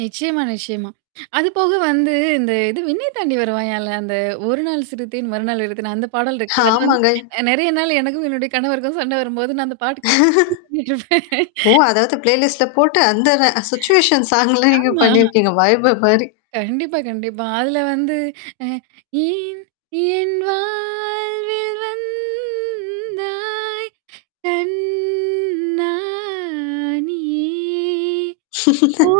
நிச்சியமா, நிச்சியமா. அதுபோக வந்து இந்த இது "விண்ணய் தாண்டி வருவாயால" அந்த 1 நாள் சிறுத்தேன் மறுநாள் அழுதேன் அந்த பாடல் இருக்குல்ல. அது வந்து ஆமாங்க. நெறைய நாள் எனக்கும் என்னுடைய கணவருக்கும் சண்ட வரும்போது நான் அந்த பாட்டு [unintelligible] பண்ணிவுட்ருவேன். ஓ! அதாவது ப்ளேலிஸ்ட்ல போட்டு அந்தனா சிச்சுவேஷன் சாங்லாம் நீங்க ஆமா. பண்ணியிருக்கீங்க வைபு மாரி. கண்டிப்பா, கண்டிப்பா. அதுல வந்து, அ ஏன் என் வாழ்வில் வந்தாய் கண்ணா நீ, ஓ!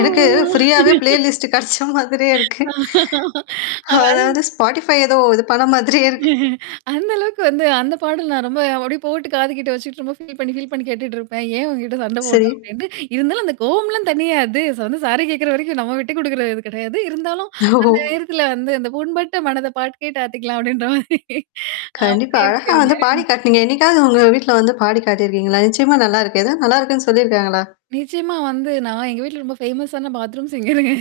எனக்கு ஃப்ரீயாவே ப்ளே லிஸ்ட் கிடைச்ச மாதிரியே இருக்கு. அவன் அதாவது ஸ்பாட்டிஃபை ஏதோ இது பண்ண மாதிரியே இருக்கு. அந்த அளவுக்கு வந்து அந்த பாடல் நான் ரொம்ப அப்டியே போட்டு காதுக்கிட்டு வச்சுட்டு ரொம்ப ஃபீல் பண்ணி ஃபீல் பண்ணி கேட்டுட்டு இருப்பேன். ஏன் உன்கிட்ட சண்ட சரி. போட்டும் அப்டின்ட்டு இருந்தாலும் அந்த கோவம்லாம் தணியாது. வந்து சாரி கேட்குற வரைக்கும் நம்ம விட்ட குடுக்குற இது கிடையாது. இருந்தாலும் அந்த ஓ! நேரத்தில வந்து அந்த புண்பட்ட மனத பாட்டு கேட்டு ஆத்திக்கலாம் அப்டின்ற மாரி. கண்டிப்பா. அப்டி [unintelligible] அழகா வந்து பாடி இருக்குங்க. காட்டினீங்க. என்னைக்காவது உங்க வீட்ல வந்து பாடி காட்டிருக்கீங்களா? நிச்சியமா நல்லாருக்கு. எதாவது நல்லாருக்குன்னு சொல்லிருக்காங்களா? நிச்சியமா வந்து நான் எங்க வீட்ல ரொம்ப ஃபேமஸ்ஸான பாத்ரூம்ஸ்ங்கருங்க.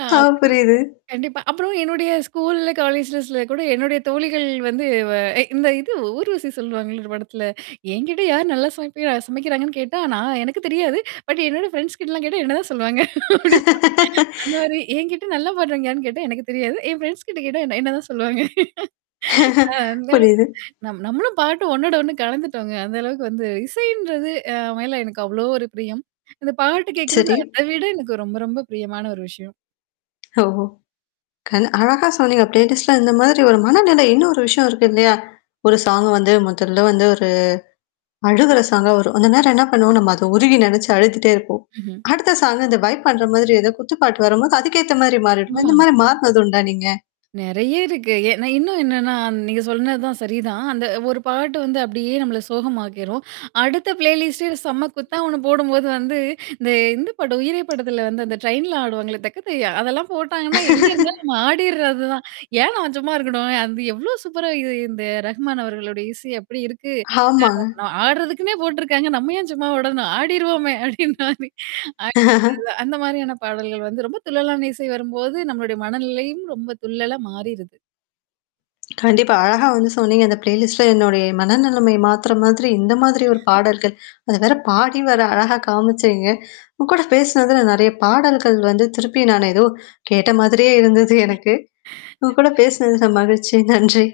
அ ஆ! அப்டி. புரியுது. கண்டிப்பா. அப்புறம் என்னுடைய ஸ்கூல்ல, காலேஜ்லஸ்ல கூட என்னுடைய தோழிகள் வந்து வ இந்த இது ஊர்வசி சொல்லுவாங்கல்ல ஒரு படத்துல. என்கிட்ட யார் நல்லா சமைப்ப சமைக்கிறாங்கன்னு கேட்டா, நா ஆனா எனக்கு தெரியாது. பட் என்னோட ஃப்ரெண்ட்ஸ் கிட்டலாம் கேட்டா என்னதான் சொல்லுவாங்க அப்டி அந்த மாரி என்கிட்ட நல்லா பாடுறவங்க யாருனு கேட்டா எனக்கு தெரியாது. என் ஃப்ரெண்ட்ஸ் கிட்ட கேட்டா என்ன என்னதான் சொல்லுவாங்க. அ அந்தளவுக்கு புரியுது. நம் நம்மளும் பாட்டு ஒன்னோட ஒண்ணு கலந்துட்டோங்க. அந்த அளவுக்கு வந்து இசைன்றது அ மேல எனக்கு அவ்வளோ ஒரு பிரியம். இந்த பாட்டு கேட்கறது சரி. அத விட எனக்கு ரொம்ப ரொம்ப பிரியமான ஒரு விஷயம். ஓஹோ! கண் அழகா சொன்னீங்க. ப்ளேலிஸ்ட்ல இந்த மாதிரி ஒரு மனநிலை இன்னொரு விஷயம் இருக்கு இல்லையா? ஒரு சாங் வந்து முதல்ல வந்து ஒரு அழுகுற சாங்கா வரும். அந்த நேரம் என்ன பண்ணுவோம் நம்ம அத உருகி நெனச்சு அழுதிட்டே இருப்போம். ம்ஹ்ம். அடுத்த சாங் இந்த வைப் பண்ற மாதிரி ஏதோ குத்துப்பாட்டு வரும்போது அதுக்கேத்த மாதிரி மாறிடுவோம்? ஆமா. இந்த மாரி மாறுனதுண்டா நீங்க? நெறைய இருக்கு. ஏன்ன இன்னும் என்னன்னா நீங்க சொன்னது தான் சரிதான். அந்த ஒரு பாட்டு வந்து அப்டியியே நம்மள சோகமாக்கிரும். அடுத்த ப்ளேலிஸ்ட்டே செம்ம குத்தா ஒண்ணு போடும்போது வந்து இந்த இந்த படம் உயிரே படத்துல வந்து அந்த ட்ரெயின்ல ஆடுவாங்களே! தக்கத்தையா. அதெல்லாம் போட்டாங்கன்னா, எங்கே இருந்தாலும் நம்ம ஆடிர்றது தான். ஏன் நான் சும்மா இருக்கணும்? அது எவ்ளோ சூப்பரா இது இந்த ரஹ்மான் அவர்களுடைய இசை அப்டி இருக்கு! ஆமாங்க. ஆ [unintelligible] ஆடுறதுக்குன்னே போட்டுருக்காங்க. நம்ம ஏன் சும்மாவுடனும் ஆடிருவோமே! அப்டின்ற மாரி. ஆடி [unintelligible] அதான் அந்த மாரியான பாடல்கள் வந்து. ரொம்ப துள்ளலான இசை வரும்போது நம்மளுடைய மனநிலையும் ரொம்ப துள்ளலா மாறிருது. கண்டிப்பா. அழகா வந்து சொன்னீங்க. அந்த ப்ளேலிஸ்ட்ல என்னுடைய மனநிலைமை மாத்துற மாதிரி இந்த மாதிரி ஒரு பாடல்கள். அது வேற பாடி வேற அழகா காமிச்சேங்க. உங்க கூட பேசினதுல நறைய பாடல்கள் வந்து திருப்பி நானு ஏதோ கேட்ட மாதிரியே இருந்தது எனக்கு. உங்க கூட கண்டிப் பேசினதுல மகிழ்ச்சி. நன்றி.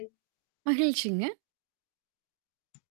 மகிழ்ச்சிங்க.